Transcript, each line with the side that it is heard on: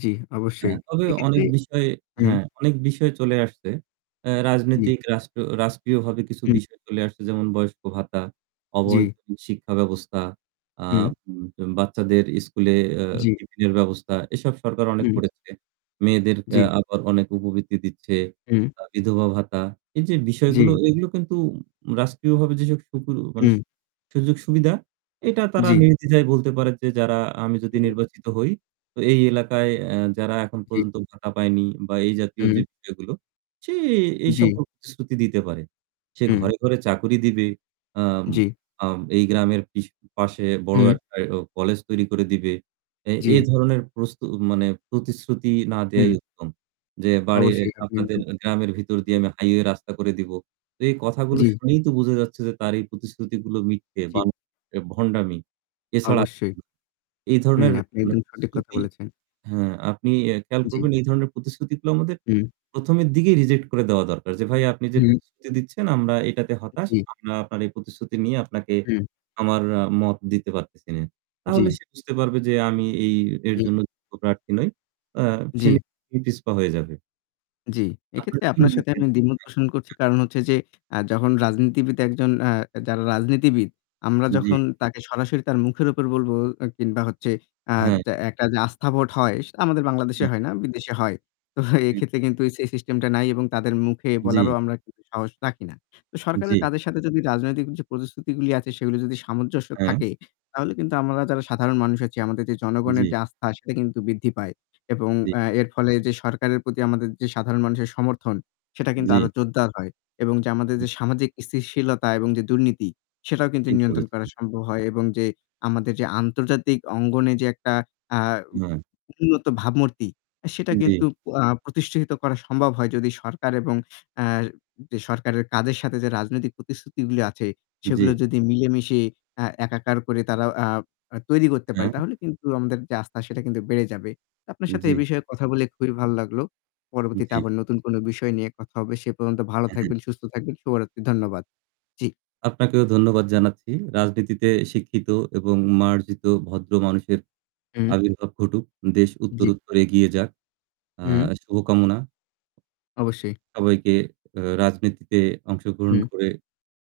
left: জী, অবশ্যই।
right: হ্যাঁ, তবে অনেক
left: এক্ষেত্রে
right: বিষয়ে
left: হুম।
right: হ্যাঁ অনেক বিষয় চলে আসছে। আ
left: জ্বি।
right: রাজনৈতিক রাষ্ট্র রাষ্ট্রীয়ভাবে কিছু
left: হুম।
right: বিষয় চলে আসছে, যেমন বয়স্ক ভাতা,
left: জী।
right: অবৈতনিক শিক্ষা ব্যবস্থা,
left: হুম।
right: আম যেমন বাচ্চাদের স্কুলে আ
left: জী।
right: টিফিনের ব্যবস্থা, এসব সরকার অনেক
left: হুম।
right: করেছে। মেয়েদের আ
left: জী।
right: আবার অনেক উপবৃত্তি দিচ্ছে।
left: হুম।
right: তা বিধবা ভাতা, এই যে বিষয়গুলো,
left: জী।
right: এগুলো কিন্তু রাষ্ট্রীয়ভাবে যেসব [unintelligible] মানে,
left: হুম।
right: সুযোগ-সুবিধা, এটা তারা
left: জী।
right: নির্দ্বিধায় বলতে পারে যে যারা, আমি যদি
left: হু।
right: নির্বাচিত হই, তো এই এলাকায় আ যারা এখন
left: জী।
right: পর্যন্ত ভাতা পায়নি বা এই জাতীয়
left: হুম।
right: যে বিষয়গুলো, সে এই
left: জী।
right: সকল প্রতিশ্রুতি দিতে পারে। সে
left: হুম।
right: ঘরে, ঘরে চাকুরি দিবে, আম
left: জী।
right: আম এই গ্রামের পিশ পাশে বড়
left: হুম।
right: একটা এরম কলেজ তৈরি করে দিবে। এ এ
left: জী।
right: ধরনের প্রস্তু মানে, প্রতিশ্রুতি না
left: হুম।
right: দেওয়াই উত্তম। যে বাড়ির
left: অবশ্যই, আপনি
right: আপনাদের
left: একদম
right: গ্রামের ভিতর দিয়ে
left: জী।
right: আমি হাইওয়ে রাস্তা করে দিবো। তো এই কথাগুলো
left: জী
right: শুনেই তো বুঝা যাচ্ছে যে তার এই প্রতিশ্রুতিগুলো মিথ্যে বা
left: জী।
right: হচ্ছে ভণ্ডামি। এছাড়া,
left: অবশ্যই।
right: এই
left: হুম,
right: ধরনের
left: আপনি
right: মানে
left: একদম সঠিক কথা
right: প্রতিশ্রুতি
left: বলেছেন।
right: হা আপনি এ খেয়াল
left: জী।
right: করবেন, এই ধরনের প্রতিশ্রুতিগুলো আমাদের
left: হুম।
right: প্রথমের দিকেই রিজেক্ট করে দেওয়া দরকার যে, ভাই আপনি যে
left: হুম।
right: প্রতিশ্রুতি দিচ্ছেন, আমরা এইটাতে হতাশ।
left: জী।
right: আমরা আপনার এই প্রতিশ্রুতি নিয়ে আপনাকে
left: হুম।
right: আমার মত দিতে পারতেছি নে। তাহলে
left: জী।
right: সে বুঝতে পারবে যে আমি এই এর
left: হুম।
right: জন্য যোগ্য প্রার্থী নই। আ সে
left: জী।
right: নিজেই পিছপা হয়ে যাবে।
left: জী।
right: আপনার
left: এক্ষেত্রে
right: কী
left: আপনার
right: মনে
left: সাথে
right: হয়?
left: আমি দ্বিমত পোষণ করছি,
right: [unintelligible]
left: কারণ হচ্ছে যে, আ যখন রাজনীতিবিদ একজন আ যারা রাজনীতিবিদ, আমরা
right: জী।
left: যখন তাকে সরাসরি তার মুখের উপর বলবো, অ্যা কিংবা হচ্ছে আ
right: হ্যাঁ।
left: যা একটা যে আস্থা ভোট হয়, সেটা আমাদের বাংলাদেশে
right: হু।
left: হয় না, বিদেশে হয়। তো
right: হু।
left: এইক্ষেত্রে কিন্তু এই সেই সিস্টেমটা নাই এবং তাদের মুখে বলারও
right: জী।
left: আমরা কিন্তু সাহস রাখি না। তো সরকারের
right: জী।
left: কাজের সাথে যদি রাজনৈতিক যে প্রতিশ্রুতিগুলি আছে, সেগুলি যদি সামঞ্জস্য
right: হ্যাঁ।
left: থাকে, তাহলে কিন্তু আমরা যারা সাধারণ মানুষ আছি, আমাদের যে জনগণের
right: জী।
left: যে আস্থা, সেটা কিন্তু বৃদ্ধি পায়। এবং
right: জী।
left: আ এর ফলে যে সরকারের প্রতি আমাদের যে সাধারণ মানুষের সমর্থন, সেটা কিন্তু আরো
right: জী।
left: জোরদার হয়। এবং যে আমাদের
right: হ্যাঁ।
left: যে সামাজিক স্থিতিশীলতা এবং যে দুর্নীতি, সেটাও কিন্তু
right: ঠিক
left: নিয়ন্ত্রণ করা
right: বলেছেন।
left: সম্ভব হয়, এবং যে আমাদের যে আন্তর্জাতিক অঙ্গনে যে একটা আ উ
right: হ্যাঁ।
left: উন্নত ভাবমূর্তি, সেটা কিন্তু
right: জী।
left: আ প্রতিষ্ঠিত করা সম্ভব হয় যদি সরকার এবং আ যে সরকারের কাজের সাথে যে রাজনৈতিক প্রতিশ্রুতিগুলি আছে, সেগুলো
right: জী।
left: যদি মিলেমিশে আ একাকার করে তারাও আ আ তৈরি করতে পারে,
right: হ্যাঁ।
left: তাহলে কিন্তু আমাদের যে আস্থা, সেটা কিন্তু বেড়ে যাবে। তা আপনার সাথে এ
right: জী।
left: বিষয়ে কথা বলে খুবই ভালো লাগলো। পরবর্তীতে
right: জী।
left: আবার নতুন কোনো বিষয় নিয়ে কথা হবে। সে পর্যন্ত ভালো
right: অ্যা হ্যাঁ।
left: থাকবেন, সুস্থ থাকবেন। শুভরাত্রি, ধন্যবাদ। জী।
right: আপনাকেও ধন্যবাদ জানাচ্ছি। রাজনীতিতে শিক্ষিত এবং মার্জিত ভদ্র মানুষের
left: হুম।
right: আবির্ভাব ঘটুক। দেশ
left: জী।
right: উত্তোরত্তোর এগিয়ে যাক। আ
left: হুম।
right: শুভকামনা।
left: অবশ্যই।
right: সবাইকে আ রাজনীতিতে অংশগ্রহণ
left: হুম।
right: করে